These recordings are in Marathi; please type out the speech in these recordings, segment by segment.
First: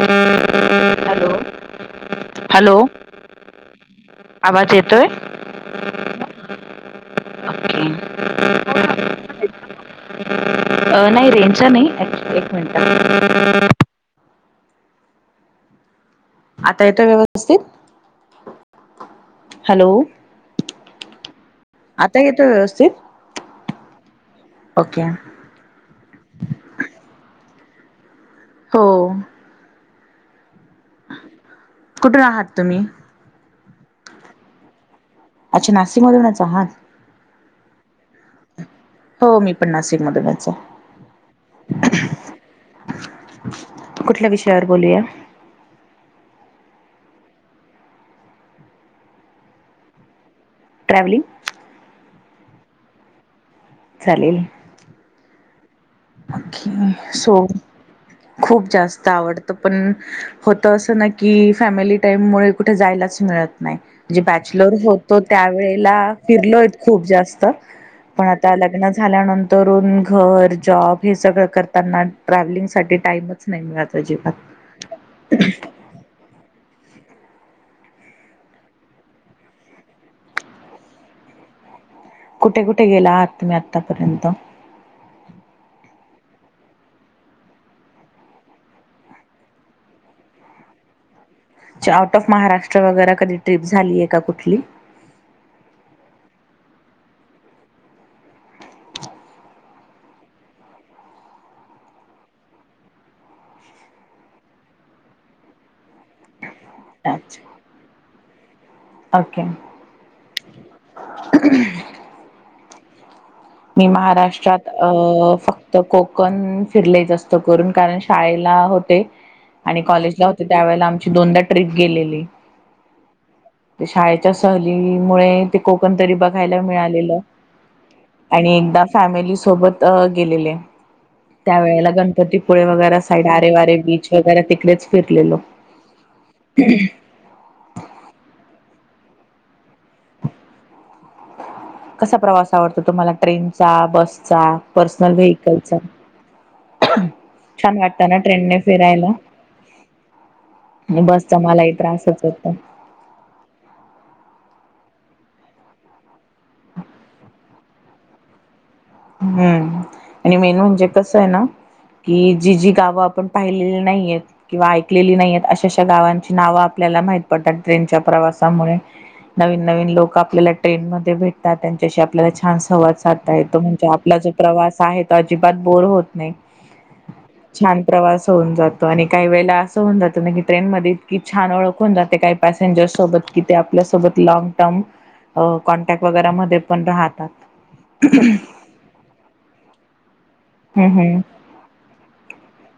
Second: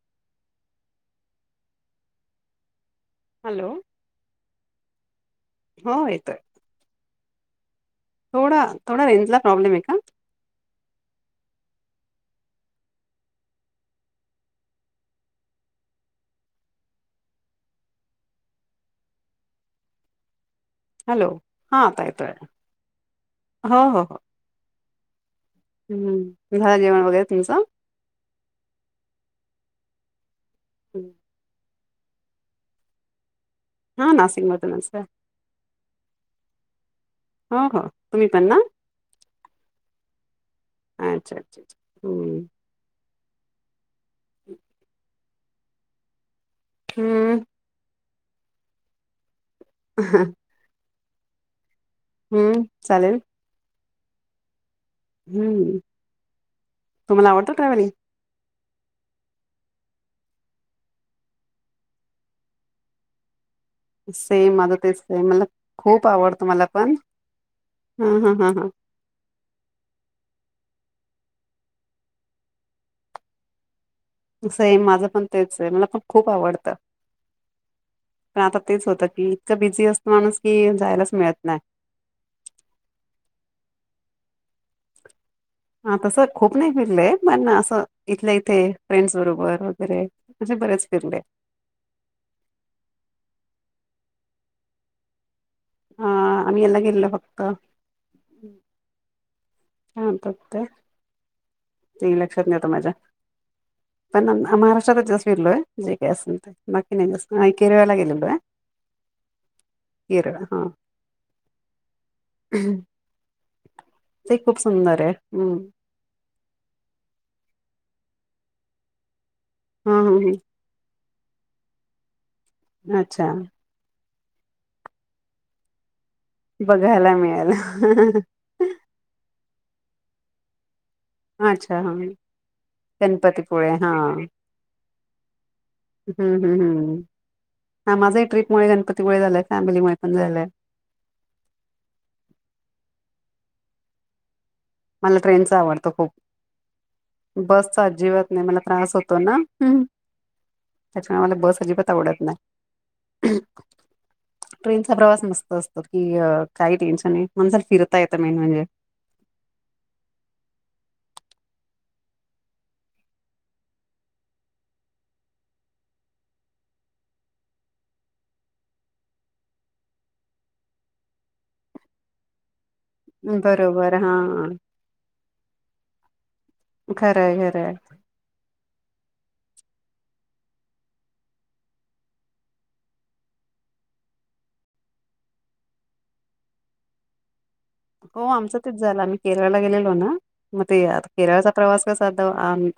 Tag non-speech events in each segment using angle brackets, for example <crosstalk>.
Hello, hello. हॅलो, आवाज येतोय हो येतोय. <unintelligible> थोडा, थोडा रेंजला प्रॉब्लेम आहे का? अ, नाही रेंजचा नाही, एक्च, एक मिनट. आता येतोय व्यवस्थित. हॅलो हॅलो, हा आता येतोय. हो, हो, हो. ओके. हम्म, झालं जेवण वगैरे तुमचं? हो. <unintelligible> कुठून आहात तुम्ही? हा नाशिक मधूनच आहे अच्छा नाशिक मधूनच आहात. हो, हो तुम्ही पण ना? हो मी पण नाशिक मधूनचं हाय. अच्छा, अच्छा, अच्छा, हम्म. कुठल्या विषयावर बोलूया? हम्म. ह. ट्रॅवलिंग? हम्म, चालेल. चालेल. हम्म. तुम्हाला सो, आवडतं ट्रॅव्हलिंग खूप जास्त आवडत, पण होत असं ना की, फॅमिली टाईम मुळे कुठे जायलाच मिळत. नाही, जे सेम बॅचलर माझं तेच होतो आहे मला त्यावेळेला खूप आवडतं मला फिरलोय पण खूप जास्त हा, पण हा, हा, आता हा. लग्न झाल्यानंतरून घर, जॉब हे सगळं करताना ट्रॅव्हलिंगसाठी टाइमच नाही मिळत अजिबात. सेम माझं पण तेच हाय, मला पण खूप आवडत. पण आता तेच होतं की, इतकं बिझी असतो माणूस की जायलाच मिळत नाय. कुठे, कुठे गेला आहात? तुम्ही आत्तापर्यंत. हा तसं, खूप नाही फिरले, पण असं इथल्या- इथे फ्रेंड्स बरोबर वगैरे. असे बरेच फिरले. आउट ऑफ महाराष्ट्र वगैरे कधी ट्रिप झाली आहे का कुठली? हा, आम्ही हेला गेललो फक्त आलतात काय? ते लक्षात नाही आता माझ्या. पण महाराष्ट्रातच जास्त फिरलोय. जे काय असेल ते, बाकी नाही अच्छा असं, केरळला गेलेलो हाय. ओके. केरळ हा. मी ते खूप महाराष्ट्रात अ, सुंदर आहे हम्म फक्त कोक ण, फिरले जास्त करून, कारण शाळेला होते आणि हा कॉलेजला होते. त्यावेळेला आमची दोनदा ट्रीप गेलेली. अच्छा ते शाळेच्या सहलीमुळे ते कोकण तरी बघायला मिळालेलं <unintelligible> आणि एकदा फॅमिली सोबत गेलेले त्या अच्छा वेळेला हा गणपतीपुळे वगैरे साईड आरे गणपतीपुळे वारे हा बीच वगैरे तिकडेच फिरलेलो. हम्म हम्म हम्म हा माझा ही ट्रिपमुळे गणपतीमुळे झालाय फॅमिलीमुळे पण झालंय. कसा प्रवास आवडतो तुम्हाला ट्रेनचा, बसचा? पर्सनल मला ट्रेनचा व्हेकलचा? आवडतो खूप छान बसचा वाटतं ना अजिबात नाही ट्रेनने मला त्रास फिरायला? होतो ना त्याच्यामुळे बसचा मला बस मलाही अजिबात आवडत त्रासच होतो. नाही. ट्रेनचा प्रवास मस्त असतो की काही टेन्शन नाही माणसाला फिरता येत मेन म्हणजे हम्म आणि मेन म्हणजे कसं आहे ना कि जी जी गावं आपण पाहिलेली नाहीयेत किंवा ऐकलेली नाहीयत अशा-अशा गावांची नावं आपल्याला माहित पडतात ट्रेनच्या प्रवासामुळे नवीन-नवीन लोकं आपल्याला ट्रेंनमध्ये भेटतात त्यांच्याशी आपल्याला छान संवाद साधता येतो म्हणजे बरोबर हा आपला जो प्रवास आहे तो अजिबात बोर होत नाही. खरंय खरंय छान प्रवास होऊन जातो आणि काही वेळेला असं होऊन जातं ना की ट्रेन मध्ये इतकी छान ओळख होऊन जाते काही पॅसेंजर सोबत कि ते आपल्यासोबत लॉंग टर्म हो कॉन्टॅक्ट वगैरेमध्ये पण राहतात. हो आमचं तेच झालं आम्ही केरळला गेलेलो ना मग ते हम्म आता हम्म केरळचा प्रवास कसा तो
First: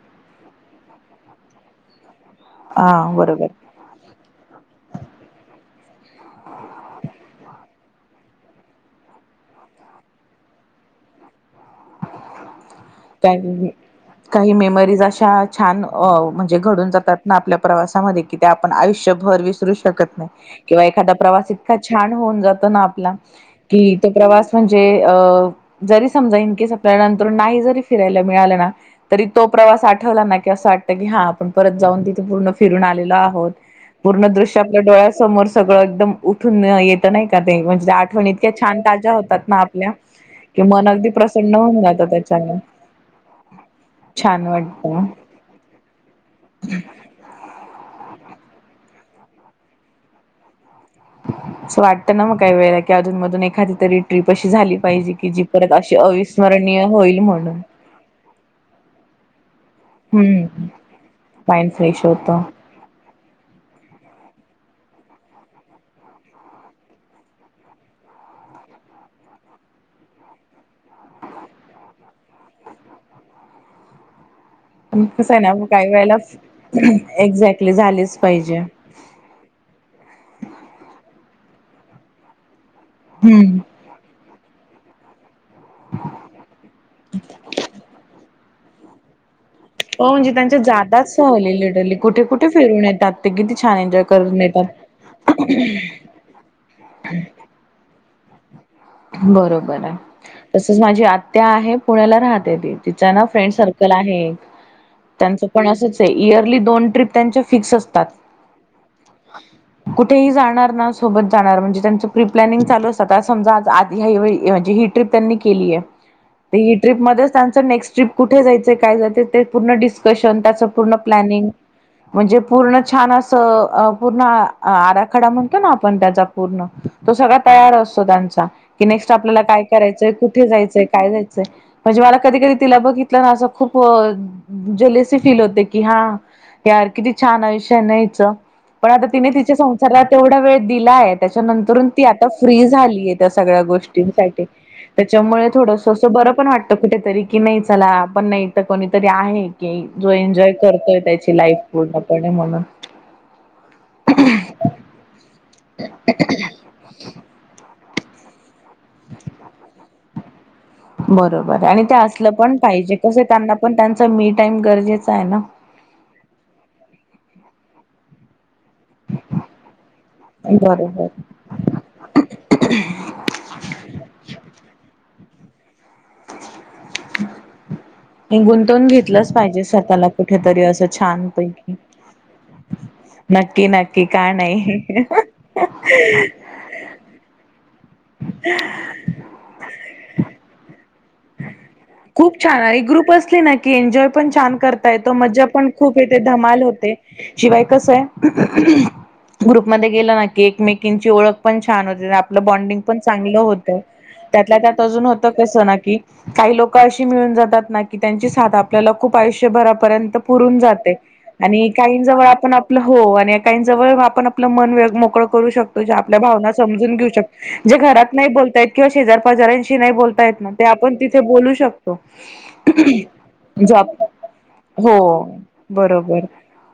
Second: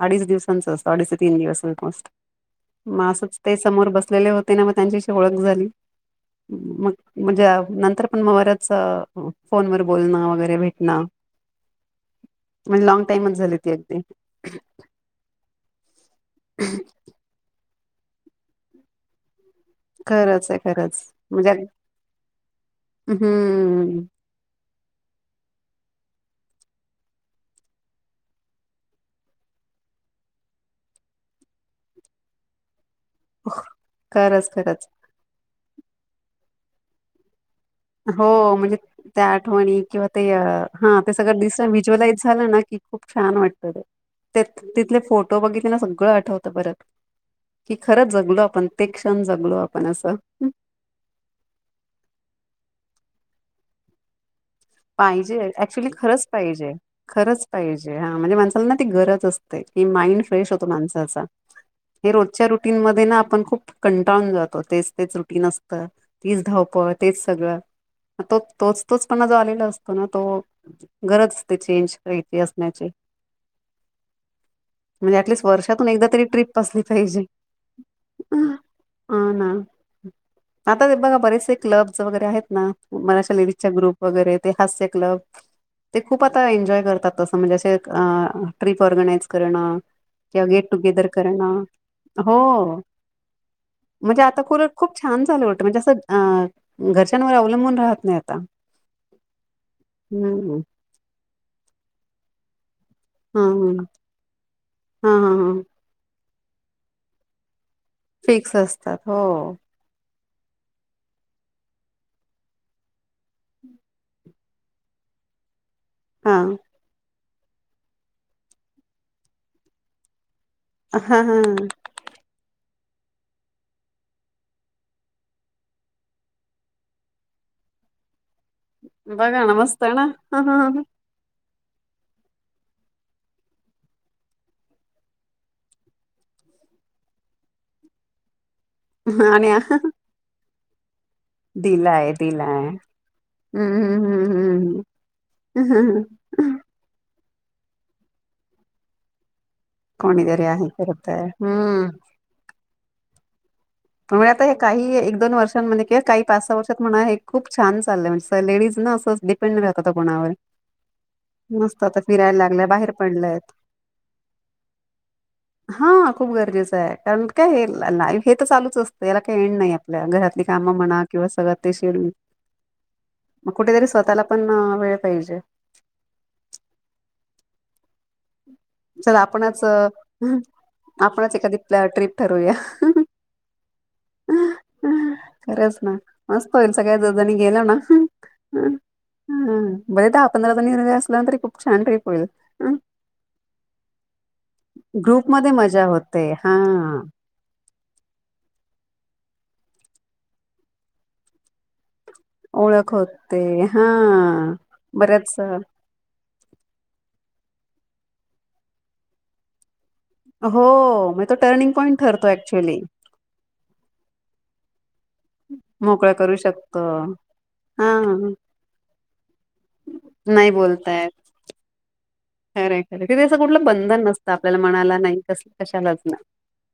अडीच दिवसांचा असतो. अडीच ते तीन दिवस मस्त हा मा असच बरोबर ते समोर बसलेले होते ना मग त्यांच्याशी ओळख झाली. मग म्हणजे नंतर पण मग बऱ्याच फोनवर बोलणं वगैरे भेटणं म्हणजे लॉग टाईमच झाली काय ती अगदी काही मेमरीज अशा छान म्हणजे घडून जातात आपल्या प्रवासामध्ये कि त्या आपण आयुष्यभर विसरू श कत नाही खरंच आहे किंवा खरंच एखादा म्हणजे प्रवास अग इतका छान होऊन जातो ना आपला कि हम्म तो प्रवास म्हणजे अ जरी समजा इनकेस आपल्याला नंतर नाही जरी फिरायला मिळालं ना तरी तो प्रवास आठवला ना की असं वाटतं की हा आपण परत जाऊन तिथे पूर्ण फिरून आलेलो आ होत पूर्ण खरंच दृश्य आपल्या खरंच डोळ्यासमोर सगळं एकदम उठून येतं नाही का ते आठवणी इतक्या हो म्हणजे छान ताज्या त्या होतात ना आपल्या कि मन अगदी प्रसन्न अस होऊन जातं व्हज्युवलाइज झालं त्याच्याने. ना की खूप छान वाटत ते ते छान तिथले वाटतं. फोटो बघितले ना सगळं आठवतं परत की खरंचं जगलो आपण ते क्षण जगलो आपण असं अस वाटत ना मग काही वेळेला कि अजून मधून एखादी तरी ट्रीप अशी झाली. की जी पाहिजे परत ऍक्च्युली अशी खरंच पाहिजे अविस्मरणीय होईल खरंच म्हणून. पाहिजे हा म्हणजे माणसाला ना ती गरज अस ते कि माइंड फ्रेश हम्म होतं माणसाचं माइंड फ्रेश होतं रुटीन मध्ये ना आपण खूप कंटाळून जातो. तेच-तेच रुटीन असतं. तीच धावपळ तेच सगळं तो तोच तोच पणा जो आलेला असतो ना तो गरज असते चेंज करायची असण्याची पण म्हणजे कसं आहे ऍटलिस्ट ना मग वर्षातून काही एकदा वेळेला तरी ट्रिप असली पाहिजे. एक्झॅक्टली झालीच पाहिजे. ह ना आता ते बघा बरेचसे क्लब्स वगैरे आहेत ना बऱ्याचशा हम्म. लेडीजच्या ग्रुप वगैरे ते हास्य क्लब ते खूप आता एन्जॉय करतात तसं म्हणजे अस अ. ट्रिप ऑर्गनायझेशन करणं. हो म्हणजे त्यांच्या गेट टुगेदर जादाच सहली करणं लिटरली कुठे हो कुठे फिरून येतात ते किती छान एन्जॉय म्हणजे करून आता येतात. खुलट खूप छान चालू होत, म्हणजे असं घरच्यांवर अवलंबून राहत नाही आता. बरोबर आहे हम्म तसच माझी आत्या आहे. पुण्याला राहते ती. तिच ना फ्रेंड हम्म सर्कल आहे. एक हा हा त्यांचं हा पण. असंच आहे, इयरली दोन ट्रीप त्यांच्या फिक्स असं. फिक्स असतात. हो ओ. कुठेही जाणार ना सोबत जाणार, म्हणजे त्यांचं प्री प्लॅनिंग चालू असतात समजा. आधी ह्या म्हणजे ही ट्रीप त्यांनी केली आहे. हा ही ट्रीपमध्येच त्यांचं नेक्स्ट ट्रीप कुठे जायचंय काय जाते ते पूर्ण डिस्कशन त्याच. तेचं पूर्ण हा हा प्लॅनिंग. म्हणजे पूर्ण छान असं पूर्ण आराखडा, म्हणतो ना आपण त्याचा पूर्ण. तो सगळा तयार असतो त्यांचा कि, नेक्स्ट आपल्याला बघा ना काय मस्त ना करायचंय हां, कुठे हां, हां, जायचंय? काय जायचंय? म्हणजे मला कधी कधी तिला बघितलं ना, असं खूप जलेसी फील होते की हा. यार किती छान आयुष्य आहे ना हिचं. पण आता तिने हां. आणि तिच्या संसाराला तेवढा वेळ दिलाय त्याच्यानंतरून ती दिलाय आता फ्री दिलाय झालीय. सगळं हम्म गोष्टी साठी हम्म तेचमुळे हम्म थोडं. हम्म खरं पण वाटत कुठेतरी की, नाही चला पण नाही तर कोणीतरी आहे. की जो कोणीतरी एन्जॉय आहे करतोय करतय त्याची लाईफ हम्म पूणपणे म्हणून. मुळे आता हे काही एक दोन वर्षां म्हणजे किंव्हा काही पाच सहा वर्षात म्हणा हे खूप छान चाललंय असं. लेडीज ना असंच डिपेंड राहतं कोणावर. बरोबर आहे आणि मस्त ते आता असलं फिरायला पण लागल्या बाहेर पाहिजे कसं, पडलंय त्यांना पण त्यांच मी टाईम गरजेच आहे ना हा खूप गरजेचं आहे, कारण काय लाईफ हे हे तर चालू. याला काही येन नाही, आपल्या घरातली काम म्हणा बरोबर किंवा सगळं ते शेडून. मग कुठेतरी स्वतःला पण वेळ पाहिजे. <unintelligible> हे गुंतवून चल घेतलंच आपणच पाहिजे, अ, स्वतःला कुठेतरी असं छान आपणच एखादी पैकी. ट्रिप ठरूया नक्की नक्की का नाही. होईलच सगळ्या जणी गेलं ना? ह <unintelligible> हम बरे दहा पंधरा जणी. असल्या तरी खूप छान ट्रिप होईल खूप छान आहे एक ग्रुप असली ना, की एन्जॉय पण छान करता येतो मजा ग्रुपमध्ये पण खूप येत. ते होते हा धमाल होते. शिवाय कस आहे ग्रुप मध्ये गेलं ना, क एकमेकींची ओळख पण छान होते. आपलं बॉन्डिंग ओळख पण चांगलं होते होतं, हा त्यातला त्यात अजून होतं बऱ्याच अ, कस ना की. काही लोक अशी मिळून जातात ना, की त्यांची साथ आपल्याला खूप आयुष्यभर. पर्यंत पुरून जाते हो, मग तो आणि टर्निंग पॉईंट काही जवळ ठरतो आपण ऍक्च्युली. आपलं हो. काही जवळ आपण आपलं मन वेग मोकळं करू शकतो, ज्या मोकळं आपल्या करू भावना शकतो. समजून घेऊ शकतो. जे घरात नाही हां, बोलतायत किंवा शेजार पाजऱ्यांशी नाही बोलतायत नाही मग ते आपण. बोलतायत. तिथे बोलू खरंय, शकतोे, खरंय. तिथे असं कुठलं बंधन नसतं आपल्याला मनाला हो नाही कसलं कशालाच ना. बरोबर.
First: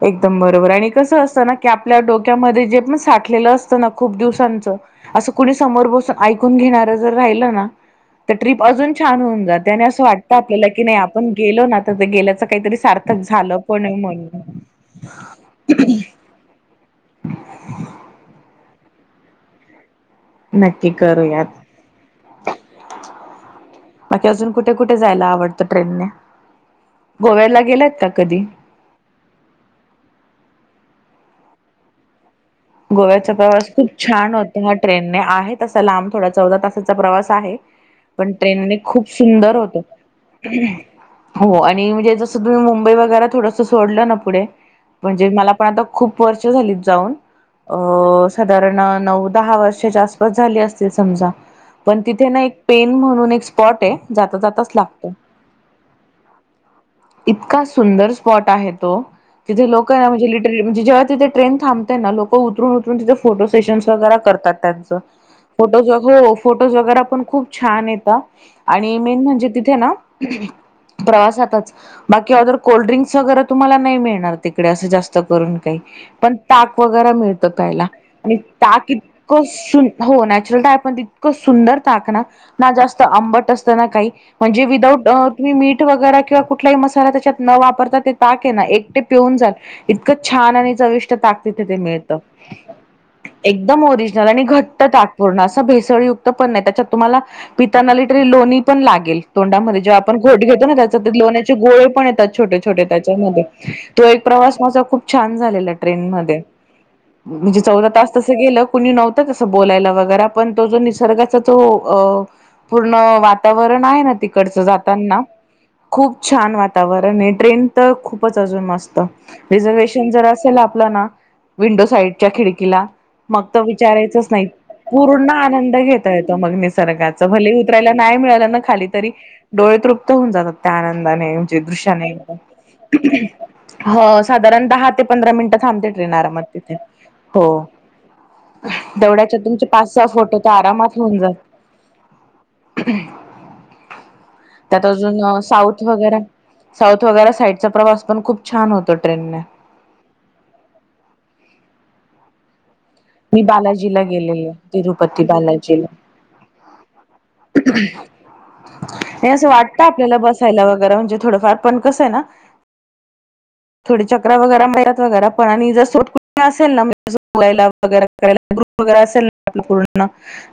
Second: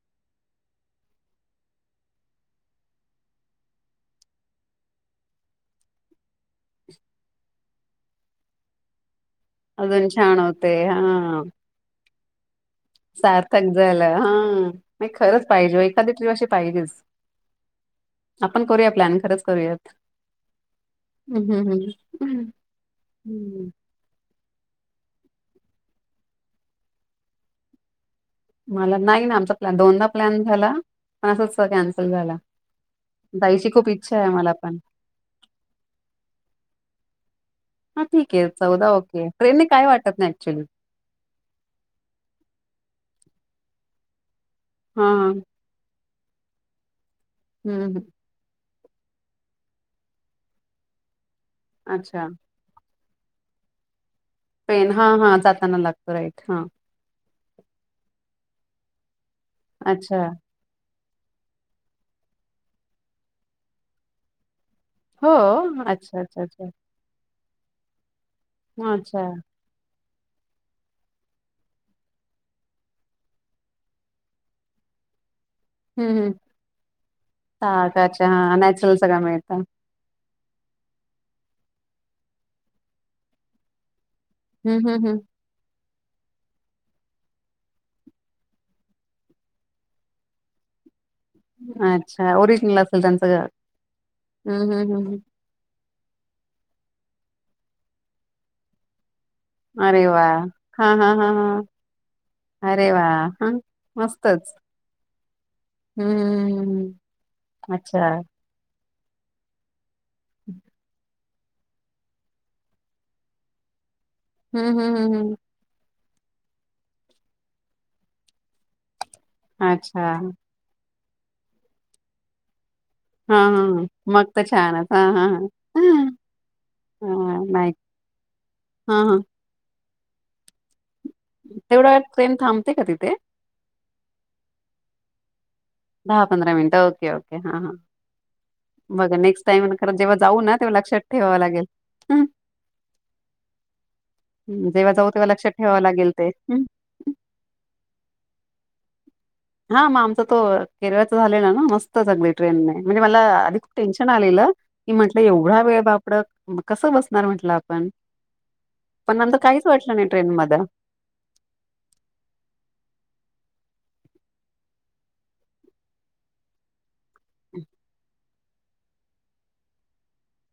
एकदम बरोबर आणि कसं असतं ना की आपल्या डोक्यामध्ये जे पण साठलेलं असतं ना खूप दिवसांचं. असं कुणी समोर बसून ऐकून घेणार जर राहिलं ना, तर ट्रीप अजून छान होऊन जात. त्याने असं अजून वाटतं छान आपल्याला होते. कि नाही आपण हां, गेलो ना तर गेल्याच काहीतरी सार्थक झालं पण झालं. म्हनून. हां, नाही खरंच पाहिजे एखादी ट्रीप अशी पाहिजेच आपण करूया प्लॅन खरंच करूयात. नक्की करूयात हम्म हम् हम् हम् हम्. बाकी अजून कुठे कुठे जायला आवडतं ट्रेनने? गोव्याला गेल्यात का कधी मला नाही ना आमचा प्लॅन दोनदा प्लॅन झाला पण असंच कॅन्सल झाला गोव्याचा प्रवास जायची खूप इच्छा आहे छान मला होता ह्या पण. ट्रेनने आहे तसा लांब थोडा चौदा तासाचा प्रवास आहे. हां, पण ठीक आहे. ट्रेनने खूप ओके. सुंदर ट्रेनने होत. काय वाटत नाही ऍक्च्युली. हो आणि म्हणजे जसं तुम्ही मुंबई वगैरे थोडस सोडलं ना पुढे म्हणजे हां, मला पण आता खूप वर्ष झालीत जाऊन अ हं, हं. साधारण नऊ दहा वर्षाच्या आसपास झाली असती समजा पण अच्छा तिथे ना एक पेन म्हणून एक स्पॉट आहे जात जात पेन हां हा जाताना लागतो राईट हा इतका सुंदर स्पॉट आहे तो तिथे लोकं अच्छा म्हणजे जेव्हा तिेथे ट्रेन थांबतेय ना लोकं उतरून उतरून तिथं फोटो सेशन् वैगरा करतात त्यांचं हो अच्छा फोटो अच्छा अच्छा फोटोज वगैरे पण खूप छान येत आणि अच्छा मेन तिथे ना प्रवासातच बाकी ऑदर कोल्ड्रिंक्स वगैरे तुम्हांला नाही मिळणार जास्त करून काही, हम्म हम् पण ताक वगैरे मिळतं प्यायला ताकाच्या मी हा ताक नॅचरल एवढं सगळं मिळत हो नॅचरल ताक पण इतकं सुंदर ताकना ना जास्त आंबट असतं ना काही म्हणजे हम्म हम्म विदाऊट.... मीठ वगैरे किंवा कुठलाही मसाला त्याच्यात न वापरता ते ताक आहे ना एकटे पिऊन जाई इतकं छान आणि चविष्ट ताक तिथे. हम् मिळत अच्छा ओरिजिनल असेल त्यांचं घर एकदम ओरिजनल आणि हम्म घट्ट हम् हम् ताटपूर्ण असं भेसळ त्याच्यात तुम्हांला पिताना तरी लोणीपण लागेल तोंडामध्ये जेंव्हा अरे आपण वा घोटघेतो ना हा त्याचा हा ते हा लोण्याचे हा गोळेपण येतात छोटेछोटे अरे वा त्याच्यामध्ये हा तो एक मस्तच प्रवास माझा खूप छान झालेला ट्रेन मध्ये हम्मम म्हणजे चौदा अच्छा तास तसं गेलं कुणी नव्हतं तंस बोलायला वगैरा पण तो जो निसर्ग तो पूर्ण वातावरण आहेना तिकडचं हम्म हम्म हम्म जातांना हम् खूप छान वातावरण आहे ट्रेन तर खूपचं अजून मस्त. अच्छा रिझर्वेशन जरअसेल आपला ना विंडो साईडच्या खिडकीला हा मग त हा हा. विचारायचंच मग तर नाही छानच हा हा पूर्ण आनंद हा घेता येतो मग निसर्गाच भले उतरायला नाही मिळालं खाली हा तरी हा डोळे तृप्त होऊन जातात त्याआनंदाने म्हणजे तेवढा वेळ दृश्याने ट्रेन थांबते का तिथे हं साधारण दहा ते पंधरा मिनिटं थांबते ट्रेन आरामात दहापधरा तिथे मिनटं ओके ओके हो हां हां मग तेवढ्याच्या नेक्स्ट तुमचे टाइम पाच खरं सहा जेव्हा फोटो तर जाऊना तेव्हा आरामात लक्षात होऊन जात ठेवावं लागेल हं त्यात जेव्हा जाऊ अजून तेव्हा लक्षात ठेवावं साऊथ लागेल वगैरा ते. हं. साऊथ वगैरे साईडचा प्रवास पण खूपछान होतो ट्रेनने हां मग आमचा तो केरळचा झालेलानां ट्रेनणे म्हणजे मला मी आधी बालाजीला टेन्शन आलेलं गेलेले की म्हटलं तिरुपती एवढा वेळ बालाजीला बापरे कसं नर म्हटलं आपण पण नंतर नाहीअसं काहीच वाटतं वाटलं नाही आपल्याला ट्रेन मध्ये. बसायला वगैरे म्हणजे थोडं कसं आहेना थोडं चकरा वगैरा मारत वगैरा असेल नाे बोयला वगैरे करायला ग्रुप वगैरे असेल ना आप पूर्ण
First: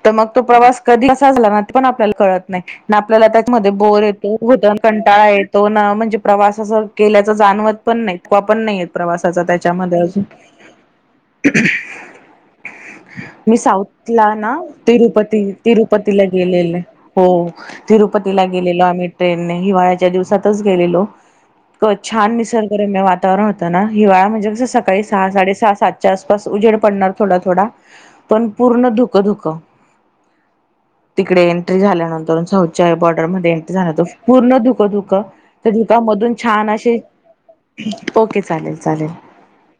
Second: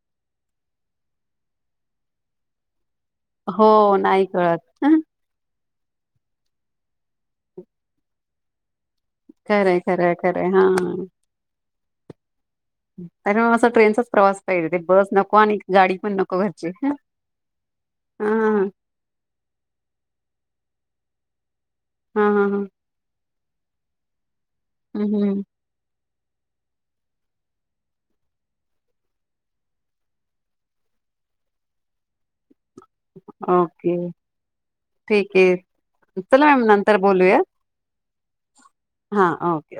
तर मग तो प्रवास कधी झाला ना ते पण आपल्याला कळत नाही आपल्याला त्याचमध्ये हो बोर नाही कळत होतं आणि हं, कंटाळा तो ना म्हणजे प्रवास असं केल्याच जाणवत पण नाही थकवा पण नाही येत त्याचा खरंय त्याच्यामध्ये खरंय अजून खरंय हा. त्याच्यामुळे मी असं ट्रेनचाच साऊथला प्रवास ना पाहिजे ते बस नको तिरुपती आणि गाडी पण तिरुपतीला नको घरची गेलेले हा हो तिरुपतीला हा. गेलेलो आम्ही ट्रेननेे हिवाळ्याच्या दिवसातच गेलेलो इतकं हा छान हा हा निसर्ग रम्य वातावरण होतना हिवाळा म्हणजे कसं सकाळी हम्म सहा हम्म साडेसहा सातच्या आसपास उजेड पडतं थोडा थोडा पण पूर्ण धुकं धुकं तिकडे एंट्री झाल्यानंतर बॉर्डर मध्ये एन्ट्री ओके झाल्यानंतर तर पूर्ण धुकंधुकं ठीक आहे धुकांमधून चला मॅम छान नंतर अशे बोलूया. ओके चालेल चालेल हां, ओके.